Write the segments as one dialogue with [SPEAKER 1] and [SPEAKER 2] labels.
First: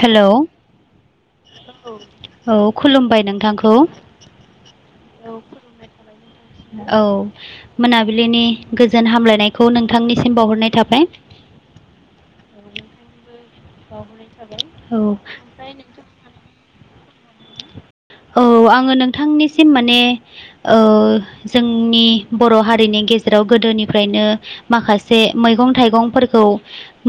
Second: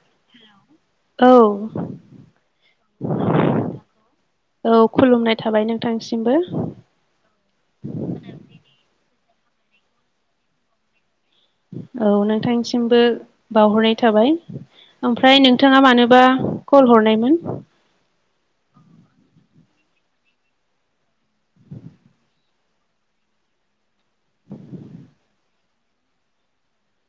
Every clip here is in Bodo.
[SPEAKER 1] हेल'
[SPEAKER 2] औ
[SPEAKER 1] औ खुलुमबाय नोंथांखौ
[SPEAKER 2] औ खुलुमनाय थाबाय नोंथांसिमबो
[SPEAKER 1] औ मोनाबिलिनि गोजोन हामलाय खौ नोंथांनिसिम बावहरनाय थाबाय
[SPEAKER 2] औ नोंथांनिसिमबो बावहरनाय थाबाय
[SPEAKER 1] औ
[SPEAKER 2] ओमफ्राय नोंथाङा मानोबा कल हरनायमोन?
[SPEAKER 1] औ आङो नोंथांनिसिम माने ओ जोंनि बर' हारिनि गेजेराव गोदो गोदोनिफ्रायनो माखासे मैगं थाइगंफोरखौ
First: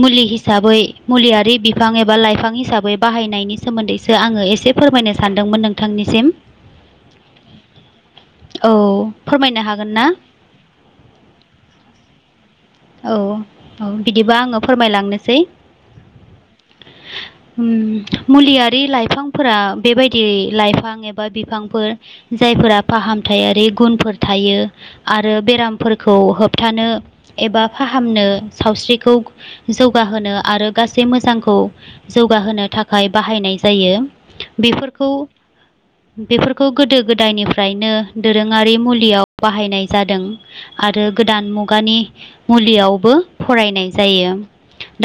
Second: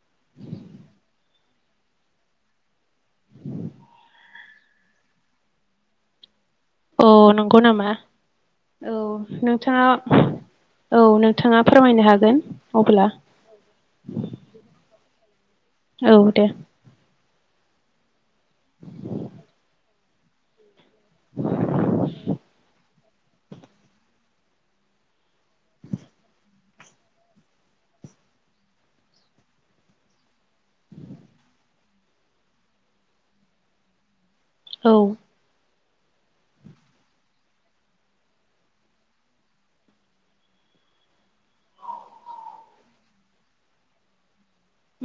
[SPEAKER 1] मुलि हिसाबै मुलियारि बिफां एबा लाइफां हिसाबै बाहायनायनि सोमोन्दैसो आङो एसे फोरमायनो सानदोंमोन नोंथांनिसिम
[SPEAKER 2] अह नोंगौ नामा? औ
[SPEAKER 1] फोरमायनो
[SPEAKER 2] नोंथाङा
[SPEAKER 1] हागोन ना
[SPEAKER 2] औ नोंथाङा फोरमायनो हागोन। अब्ला
[SPEAKER 1] औ औ बिदिबा आङो फोरमायलांनोसै
[SPEAKER 2] औ दे
[SPEAKER 1] मुलियारि लाइफांफोरा बेबायदि लाइफां एबा बिफांफोर जायफोरा फाहामथायारि गुनफोर थायो आरो आरो बेरामफोरखौ होबथानो एबा फाहामनो सावस्रिखौ जौगाहोनो आरो गासै मोजांखौ जौगा होनो थाखाय बाहायनाय जायो
[SPEAKER 2] औ
[SPEAKER 1] बेफोरखौ बेफोरखौ गोदो गोदायनिफ्रायनो दोरोङारि मुलियाव बाहायनाय जादों आरो गोदान मुगानि मुलियावबो फरायनाय जायो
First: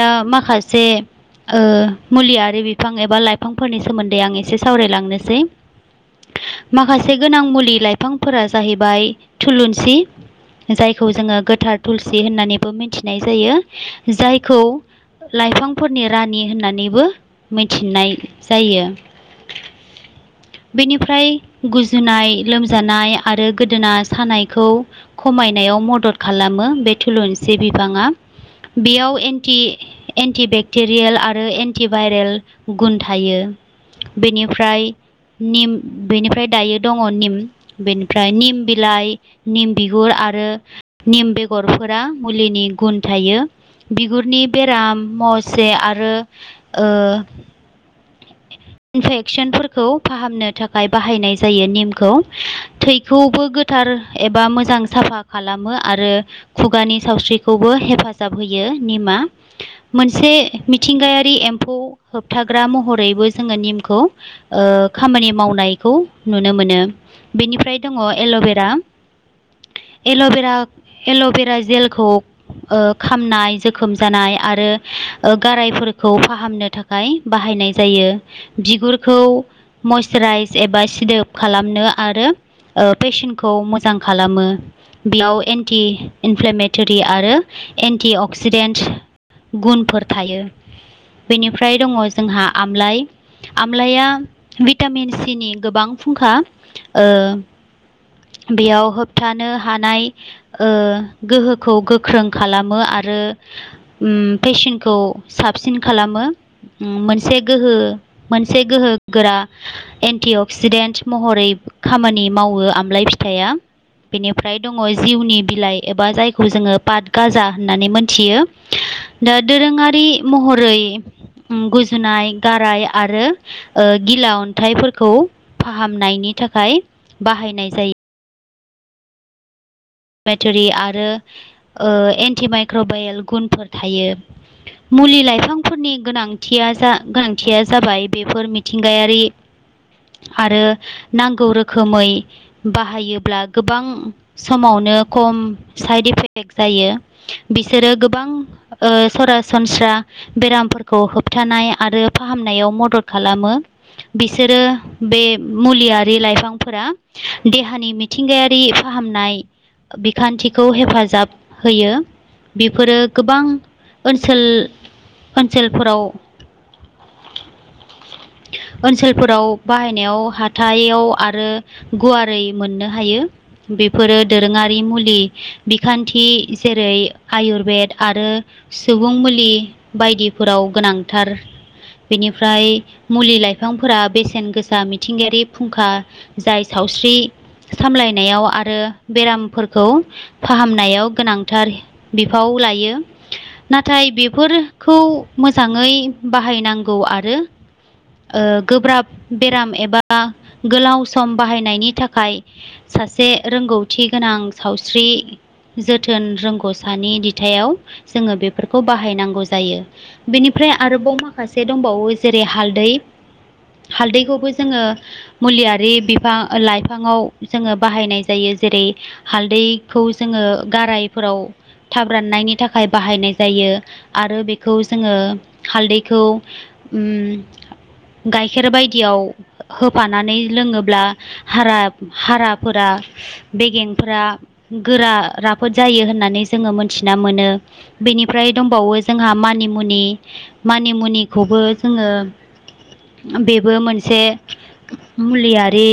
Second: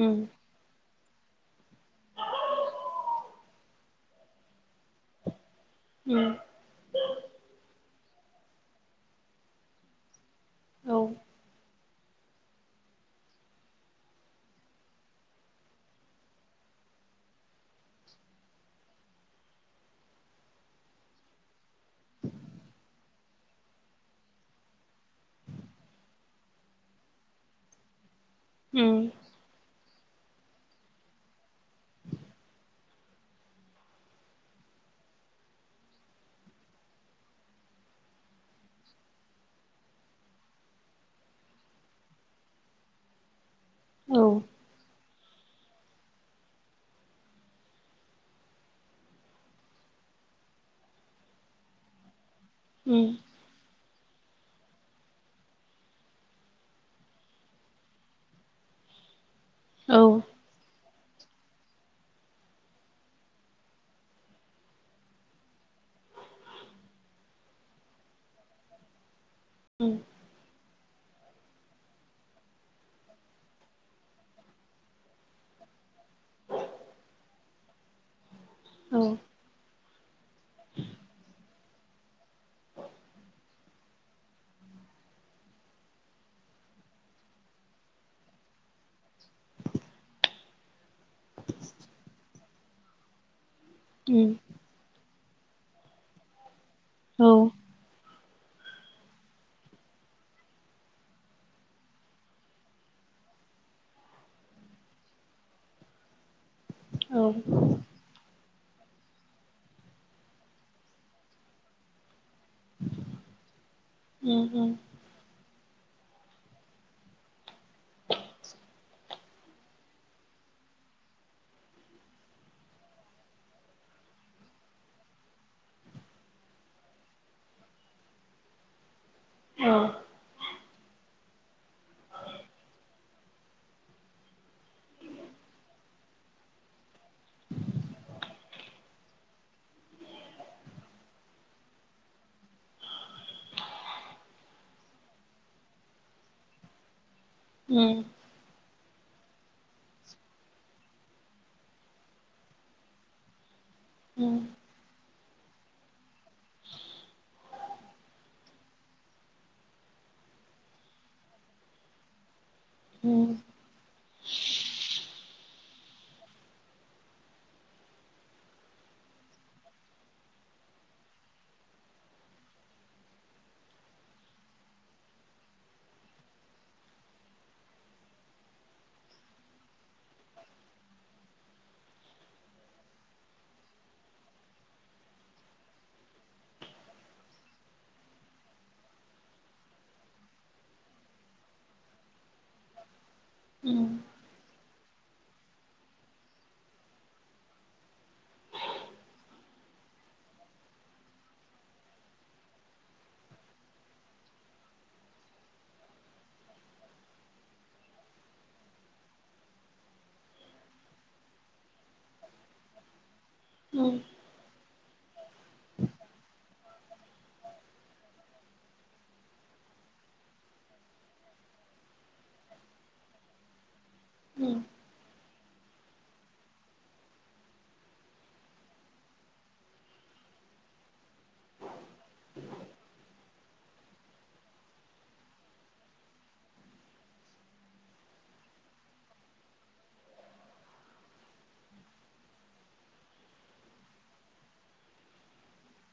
[SPEAKER 1] दा
[SPEAKER 2] उम
[SPEAKER 1] माखासे ओ मुलियारि बिफां एबा लाइफांफोरनि सोमोन्दै आं एसे सावरायलांनोसै
[SPEAKER 2] उम
[SPEAKER 1] माखासे गोनां मुलि लाइ बिफांफोरा जाहैबाय थुलुंसि
[SPEAKER 2] औ
[SPEAKER 1] जायखौ जोङो गोथार थुलसि होननानैबो मिथिनाय जायो जायखौ लाइफांफोरनि रानि होननानैबो मिथिनाय जायो। बेनिफ्राय गुजुनाय लोमजानाय आरो गोदोना सानायखौ खमायनायाव मदद खाला मो बे थुलुंसि बिबाङा
[SPEAKER 2] उम
[SPEAKER 1] बेयाव एन्टि एन्टिबेक्टेरियेल आरो एन्टि भाइरेल गुन थायो। बेनिफ्राय निम बेनिफ्राय दायो दङ निम बेनिफ्राय निम बिलाइ निम बिगुर आरो निम बेगरफोरा मुलिनि गुन थायो
[SPEAKER 2] औ
[SPEAKER 1] बिगुरनि बेराम मस से आरो ओ इनफेक्सनफोरखौ फाहामनो थाखाय बाहायनाय जायो निमखौ।
[SPEAKER 2] उम
[SPEAKER 1] थैखौबो गोथार एबा मोजां साफा खालामो आरो खुगानि सावस्रिखौबो हेफाजाब होयो निमा।
[SPEAKER 2] औ
[SPEAKER 1] मोनसे मिथिंगायारि एम्फौ होबथाग्रा महर यैबो जोङो निमखौ खामानि मावनायखौ नुनो मोनो। बेनिफ्राय दङ एल'बेरा
[SPEAKER 2] उम
[SPEAKER 1] एल'बेरा एल'भेरा जेलखौ ओ खामनाय जोखोम जानाय आरो गारायफोरखौ फाहामनो थाखाय बाहायनाय जायो
[SPEAKER 2] औ
[SPEAKER 1] बिगुरखौ मइसाराइस एबा सिदोब खालामनो आरो ओ पेसनखौ मोजां खालामो। बेयाव एन्टि इनफ्लेमेटरि आरो एन्टि अक्सिडेन्ट गुनफोर थायो बेनिफ्राय दङ जोंहा आमलाइ आमलाइया
[SPEAKER 2] उम
[SPEAKER 1] भिटामिन सि नि गोबां फुंखा ओ
[SPEAKER 2] औ
[SPEAKER 1] बेयाव होबथानो हानाय ओ गोहोखौ गोख्रों खालामो आरो ओम पेशेनखौ साबसिन खालामो।
[SPEAKER 2] औ
[SPEAKER 1] से गोहो मोनसे गोहोगोरा एन्टि अक्सिडेन्ट महरै खामानि मावो आमलाय फि थाइया
[SPEAKER 2] उम
[SPEAKER 1] बेनिफ्राय
[SPEAKER 2] उम
[SPEAKER 1] दङ जिउनि बिलाइ एबा जायखौ जोङो पाट गाजा होननानै मोनथियो दा दोरोङारि महरै गुजु नाय गाराय आरो गिला अन्थाइफोरखौ फाहामनायनि थाखाय बाहायनाय जायो।
[SPEAKER 2] औ।
[SPEAKER 1] बाटरि आरो एन्टिमाइक्रबायेल गुनफोर थायो। मुलि लाइफांफोरनि गोनांथिया जा गोनांथिया जाबाय बेफोर मिथिंगायारि आरो नांगौ रोखोमै बाहायोब्ला गोबां समाव नो खम साइड इफेक्ट जायो। बिसोरो
[SPEAKER 2] उम
[SPEAKER 1] गोबां ओ सरासनस्रा बेरामफोरखौ होबथानाय आरो फाहामनायाव मदद खालामो।
[SPEAKER 2] उम
[SPEAKER 1] बिसोरो बे मुलियारि लाइफांफोरा देहानि मिथिंगायारि फाहामनाय बिखान्थिखौ हेफाजाब होयो बेफोरो
[SPEAKER 2] उम
[SPEAKER 1] गोबां ओनसोल ओनसोलफोराव ओनसोलफोराव बाहायनायाव हाथाइयाव आरो गुवारै मोननो हायो। बेफोरो दोरोङारि मुलि बिखान्थि जेरै आयुरवेद आरो सुबुं मुलि बायदिफोराव गोनांथार बेनिफ्राय मुलि लाइफांफोरा बेसेन गोसा मिथिंगायारि फुंखा जाय साव स्रि सामलायनायाव आरो बेराम फोरखौ फाहामनायाव गोनांथार बिफाव लायो नाथाय
[SPEAKER 2] उम
[SPEAKER 1] बेफोर खौ मोजाङै बाहायनांगौ आरो गोब्राब बेराम एबा गोलाव सम बाहायनायनि थाखाय सासे रोंगौथि गोनां सावस्रि जोथोन रोंगौसानि दिथायाव जोङो बेफोरखौ बाहायनांगौ जायो बेनिफ्राय फ्राय आरोबाव माखासे दंबावो जेरै हालदै हालदैखौबो जोङो मुलियारि बिफां लाइफाङाव जोङो बाहायनाय जायो जेरै हालदैखौ जोङो गारायफोराव थाब राननायनि थाखाय बाहायनाय जायो आरो
[SPEAKER 2] उम
[SPEAKER 1] बेखौ जोङो हालदैखौ उम गाइखेर बायदियाव होफानानै लोङोब्ला हारा हाराफोरा [unintelligible] बेगेंफ्रा गोरा राफोद जायो होननानै जोङो मोनथिना मोनो बेनिफ्राय दंबावो जोंहा मानिमुनि मानिमुनिखौबो जोङो बेबो मोनसे मुलियारि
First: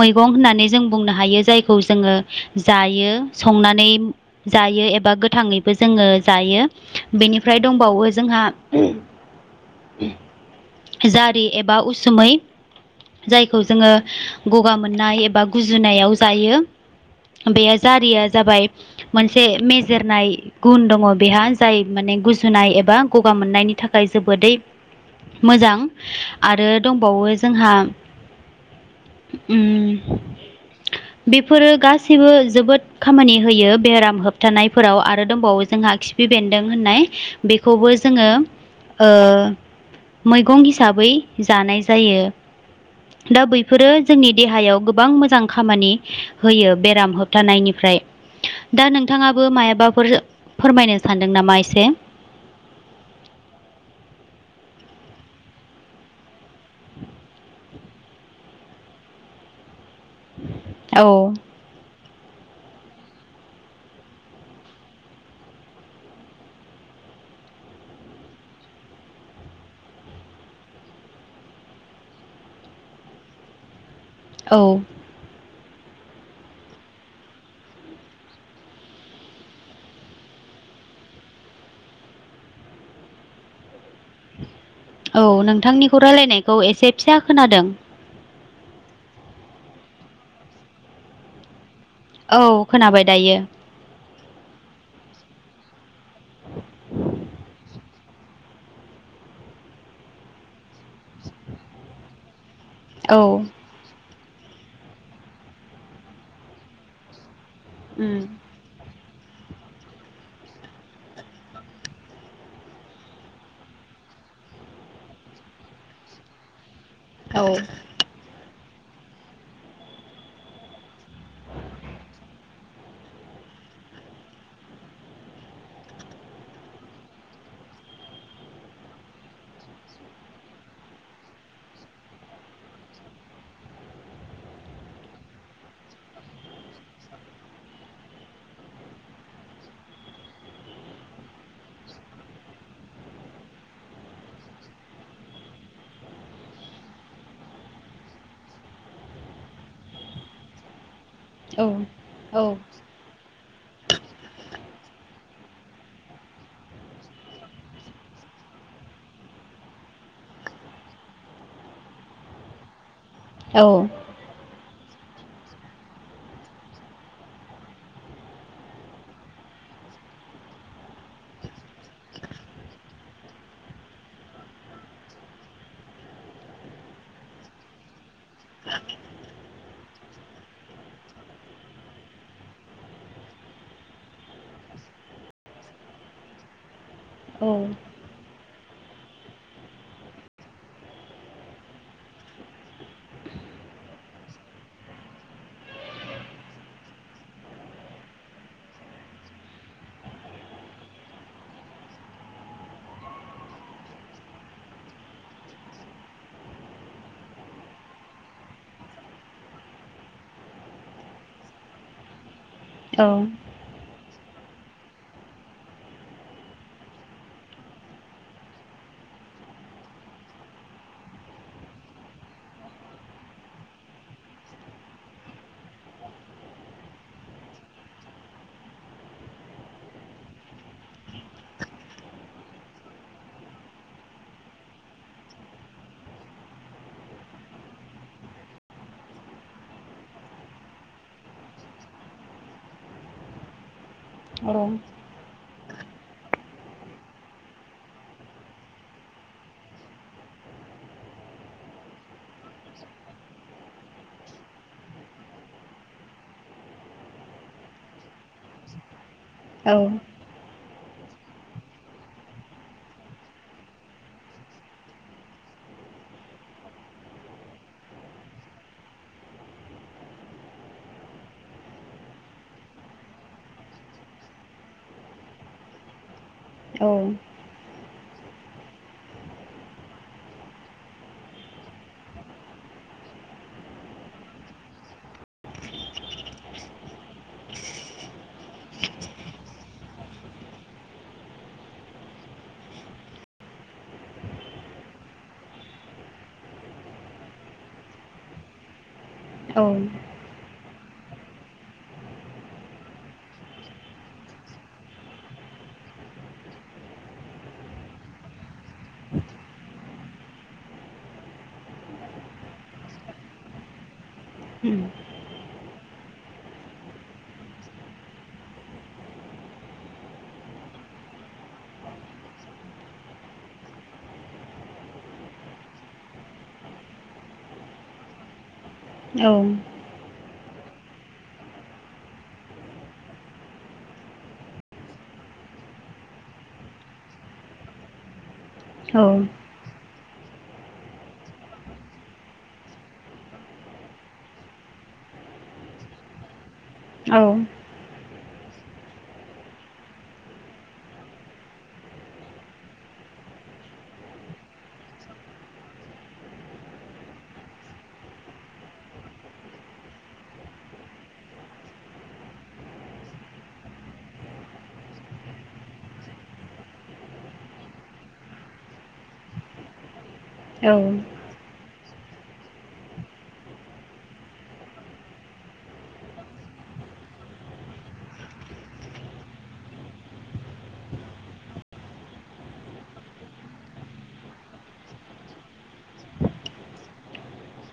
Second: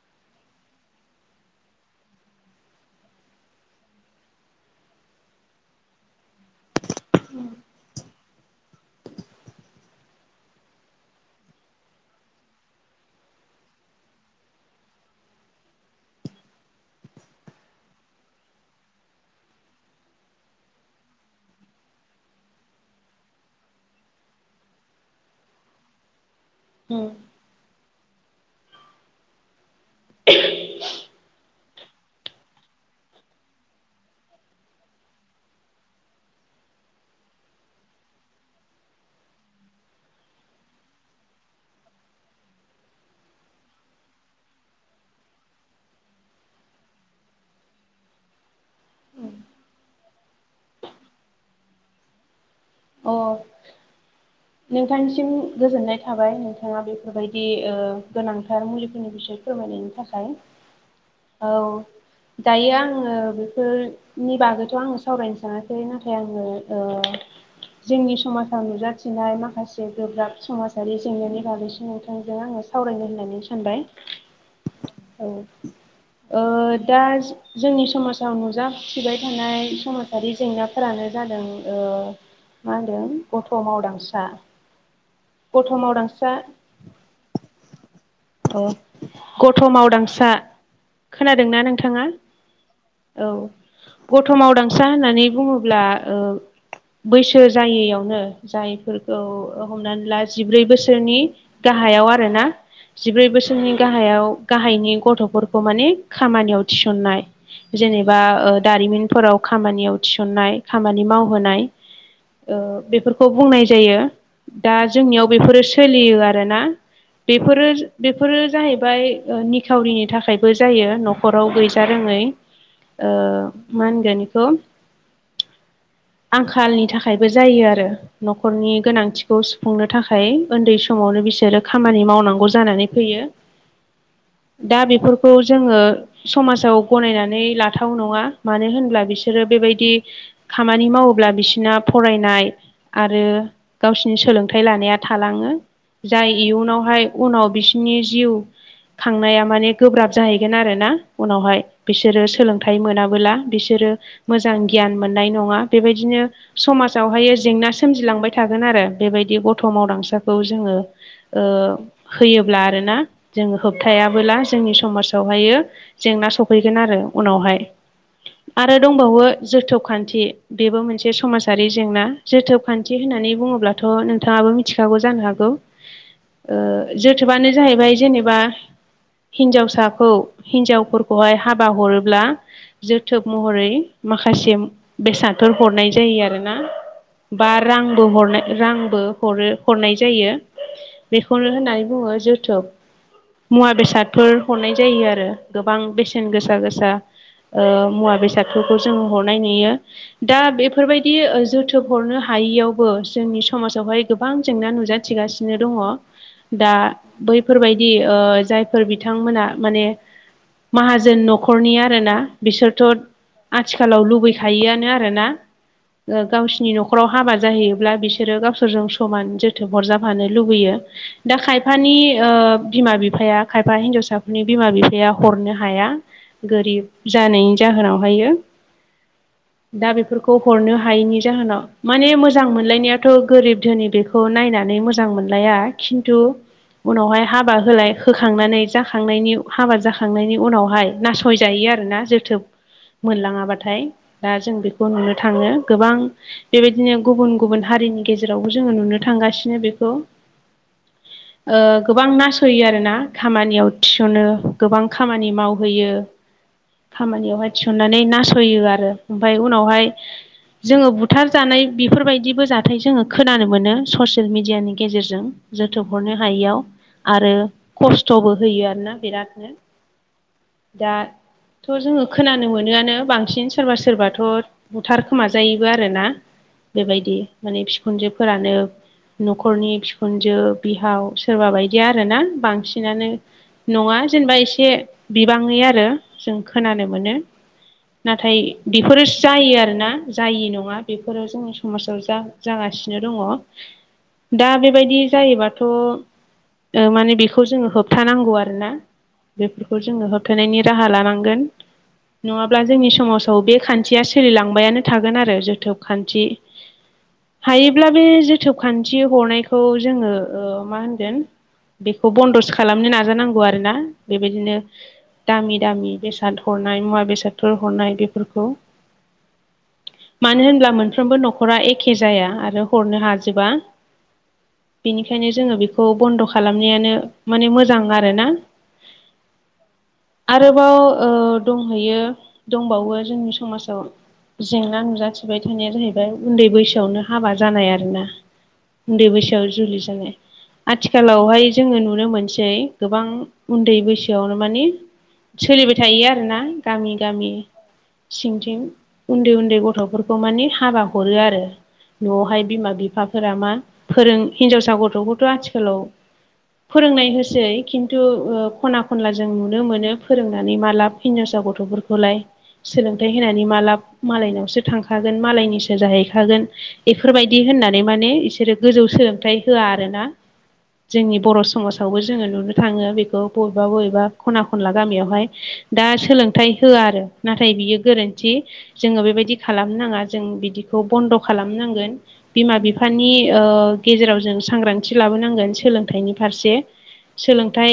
[SPEAKER 1] मैगं होननानै जों बुंनो हायो जाय खौ जोङो जायो संनानै जायो एबा गोथाङैबो जोङो जायो बेनिफ्राय दंबावो जोंहा जारि एबा उसुमै जायखौ जोङो गगा मोननाय एबा गुजुनायाव जायो। बे जारिया जाबाय मोनसे मेजेरनाय गुन दङ बेहा जाय माने गुन गुजुनाय एबा गगा मोननायनि थाखाय जोबोदै मोजां आरो
[SPEAKER 2] उम
[SPEAKER 1] दंबावो जोंहा उम बेफोरो गासैबो जोबोद खामानि होयो बेराम होबथानायफोराव आरो दंबावो जोंहा खिफि बे न्दों होनाय बेखौबो जोङो ओ मैगं हिसाबै जानाय जायो। दा बैफोरो जोंनि देहायाव गोबां मोजां खामानि होयो बेराम होबथानायनिफ्राय दा नोंथाङाबो मायाबाफोर फोरमायनो सानदों नामा एसे?
[SPEAKER 2] अ
[SPEAKER 1] [inaudible]
[SPEAKER 2] नोंथांनिसिम गोजोननाय थाबाय नोंथाङा बेफोरबायदि ओ गोनांथार मुलिफोरनि बिसय फोरमायनायनि थाखाय
[SPEAKER 1] औ
[SPEAKER 2] खाय औ दायो आङो बेफोरनि बागैथ' आङो सावरायनो सानाखै नाथाय आङो ओ जोंनि समाजाव नुजाथिनाय माखासे गोब्राब समाजारि जेंनानि बागैसो नोंथांजों आं आङो सावरायनो होननानै सानबाय।
[SPEAKER 1] औ
[SPEAKER 2] औ दा जोंनि समाजाव नुजाथिबाय थानाय समाजारि जेंनाफोरानो जा मा होनदों ओ मा होनदों गथ' मावदांसा
[SPEAKER 1] औ
[SPEAKER 2] गथ'
[SPEAKER 1] नोंथांनिखौ
[SPEAKER 2] मावदांसा
[SPEAKER 1] रायलायनायखौ एसे फिसा खोनादों।
[SPEAKER 2] गथ' मावदांसा खोनादोंना नों थाङा
[SPEAKER 1] औ खोनाबाय
[SPEAKER 2] औ
[SPEAKER 1] दायो
[SPEAKER 2] गथमावदांसा होननानै बुङोब्ला ओ बैसो जायैयावनो जायफोरखौ हमनानै ला जिब्रै बोसोरनि गाहायाव आरोना
[SPEAKER 1] औ
[SPEAKER 2] जिब्रै बोसोरनि गाहायाव गाहायनि गथ'फोरखौ मानिे खामानियाव थिसननाय
[SPEAKER 1] उम
[SPEAKER 2] जेनेबा ओ दारिमिन फोराव खामानियाव थिसननाय खामानि मावहोनाय बेफोरखौ बुंनाय जायो। दा जोंनियाव बेफोरो सोलियो आरोना
[SPEAKER 1] औ
[SPEAKER 2] बेफोरो बेफोरो जाहैबाय ओमफ्राय निखावरिनि थाखायबो जायो न'खराव गैजारोङै। ओ मा होनगोन इखौ आंखालनि थाखायबो जायो आरो न'खरनि गोनांथि खौ सुफुंनो थाखाय उन्दै समावनो बिसोरो खामानि मावनांगौ जानानै फैयो।
[SPEAKER 1] [inaudible]
[SPEAKER 2] दा बेफोरखौ जोङो समाजाव गनायनानै लाथाव नङा मानो होनब्ला बिसोरो बे बेबायदि खामानि मावोब्ला बिसिना फरायनाय आरो गाव सिनि सोलोंथाइ लानाया थालाङो जाय इयुनावहाय उनाव बिसोरनि जिउ खांनाया माने गोब्राब जाहैगोन आरोना उनावहाय
[SPEAKER 1] औ
[SPEAKER 2] बिसोरो
[SPEAKER 1] औ
[SPEAKER 2] सोलोंथाइ मोनाबोला। बिसोरो मोजां गियान मोननाय नङा बेबायदिनो समाजावहाय जेंना सोमजिलांबाय थागोन आरो। बेबायदि गथ' मावदांसाखौ जोङो होयोब्ला आरोना। जोङो
[SPEAKER 1] औ
[SPEAKER 2] होबथायाबोला जोंनि समाजावहायो जेंना सफैगोन आरो उनावहाय। आरो दंबावो जोथोब खान्थि बेबो मोनसे समाजारि जेंना जोथोब खान्थि होना बुङोब्ला थ' नोंथाङाबो मिथिखागौ जानो हागौ जोथोबानो जाहैबाय जेने बा हिनजावसा खौ हिनजावफोरखौहाय हाबा हरोब्ला जोथोब महरै माखासे बेसादफोर हरनाय जायो आरोना बा
[SPEAKER 1] औ
[SPEAKER 2] रांबो हरनाय रांबो हरो हरनाय जायो बेखौनो होननानै बुङो जोथोब। मुवा बेसादफोर हरनाय जायो आरो गोबां बेसेन गोसा गोसा मुवा बेसादफोरखौ जोङो हरनाय नुयो दा बेफोरबायदि जोथोब हरनो हा हायैयावबो जोंनि समाजावहाय गोबां जेंना नुजाथिगासिनो दङ। दा बैफोरबायदि जायफोर बिथांमोना माने माहाजोन न'खरनि आरोना बिसोरथ'
[SPEAKER 1] औ
[SPEAKER 2] आथिखालाव लुबै खायोआनो आरोना गावसिनि न'खराव हाबा जाहैयो। बिसोरो गावसोरजों समान जोथोब हरजाबफानो लुबैयो दा खायफानि ओ बिमा बिफाया खायफा हिनजावसाफोरनि बिमा बिफाया हरनो हाया गोरिब जानायनि जाहोन नावहायो।
[SPEAKER 1] औ।
[SPEAKER 2] दा बेफोरखौ हरनो हायिनि जाहोनाव माने मोज मोजां मोनलायनायाथ' गोरिब धोनि बेखौ नायनानै मोजां मोनलाया खिन्थु उनावहाय हाबा होलाय होखांनानै जाखांनायनि हाबा जाखांनायनि उनावहाय नासयजायो आरोना जोथोब मोनलाङाबाथाय। दा जों बेखौ नुनो थाङो गोबां बेबायदिनो गुबुन गुबुन हारिनि गेजेरावबो जोङो नुनो थांगासिनो बेखौ
[SPEAKER 1] [inaudible]
[SPEAKER 2] ओ गोबां नासयो आरोना खामानियाव थिसनो गोबां खामानि मावहोयो। खामानियावहाय थिसननानै नासयो आरो। ओमफाय उनावहाय जोङो बुथार जानाय बेफोर बायदिबो जाथाय जोङो खोनानो मोनो ससियेल मिडियानि गेजेरजों जोथोब हरनो हायैयाव। आरो खस्थ'बो होयो आरोना बिरादनो दा थ' जोङो खोनानो मोनोआनो बांसिन सोरबा सोरबाथ' बुथारखोमाजायोबो आरोना।
[SPEAKER 1] औ
[SPEAKER 2] बेबायदि माने फिखुनजोफोरानो न'खरनि फिखुनजो बिहाव सोरबा बायदिया आरोना बांसिनानो नङा जेनेबा एसे बिबाङै आरो जों खोनानो मोनो। नाथाय बिफोरो जायो आरोना जायि नङा बेफोरो जों समाजाव जा जागासिनो दङ' दा बेबायदि जायोबाथ' ओ माने बेखौ जोङो होबथानांगौ आरोना बेफोरखौ जोङो होबथानायनि राहा लानांगोन। नङाब्ला जोंनि समाजाव बे खान्थिया सोलिलांबायानो थागोन आरो जोथोब खान्थि
[SPEAKER 1] [inaudible]
[SPEAKER 2] हायोब्ला बे जोथोब खान्थि हरनायखौ जोङो ओ मा होनगोन। बेखौ बन्दसो खालामनो नाजानांगौ आरोना बेबायदिनो
[SPEAKER 1] उम
[SPEAKER 2] दामि दामि बेसाद हरनाय मुवा बेसादफोर हरनाय बेफोरखौ।
[SPEAKER 1] [inaudible]
[SPEAKER 2] मानो होनब्ला मोनफ्रोमबो न'खरा एखे जाया आरो हरनो हाजोबा। बेनिखायनो जोङो बिखौ बन्द' खालामनायानो माने मोजां आरोना।
[SPEAKER 1] औ
[SPEAKER 2] आरोबाव ओ दंहैयो दंबावो जोंनि समाजाव जेंना नुजाथिबाय थानाया जाहैबाय उन्दै बैसोआवनो हाबा जानाय आरो ना उन्दै बैसोआव जुलि जानाय। आथिखालावहाय जोङो नुनो मोनसै गोबां उन्दै बैसोआवनो माने सोलिबाय थायो आरो ना गामि गामि
[SPEAKER 1] औ
[SPEAKER 2] सिंथिं उन्दै उन्दै गथ'फोरखौ मानि हाबा हरो आरो। न'आवहाय बिमा बिफाफोरा मा फोरों हिनजावसा गथ'खौथ' आथिखालाव फोरोंनाय होसै खिन्थु ओ खना खनला जों नुनो मोनो फोरोंनानै मा लाब हिनजावसा गथ'फोरखौलाय सोलोंथाइ होनानै माला मालायनावसो थांखागोन मालायनिसो जाहैखागोन इफोर बायदि होननानै माने बिसोरो गोजौ सोलोंथाइ होआ आरोना। जोंनि बर' समाज आवबो जोङो नुनो थाङो बेखौ बबेबा बबेबा खना खनला गामियावहाय दा सोलोंथाइ होआ आरो नाथाय बियो गोरोन्थि जोङो बेबायदि खालामनोनाङा जों बिदि खौ बन्द' खालामनांगोन बिमा बिफानि ओ गेजेराव जों सांग्रांथि लाबोनांगोन। सोलोंथाइनि फारसे। सोलोंथाइ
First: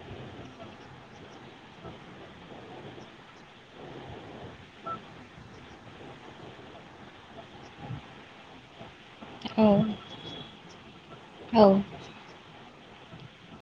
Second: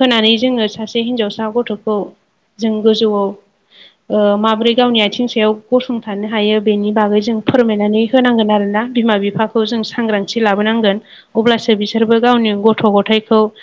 [SPEAKER 2] होनानै जोङो सासे हिनजावसा गथ'खौ जों गोजौआव ओ माब्रै गावनि आथिं सायाव गसंथानो हायो बेनि बागै जों फोरमायनानै होनांगोन आरोना बिमा बिफाखौ
[SPEAKER 1] औ
[SPEAKER 2] जों सांग्रांथि लाबोनांगोन।
[SPEAKER 1] औ
[SPEAKER 2] अब्लासो बिसोरबो गावनि गथ' गथाइखौ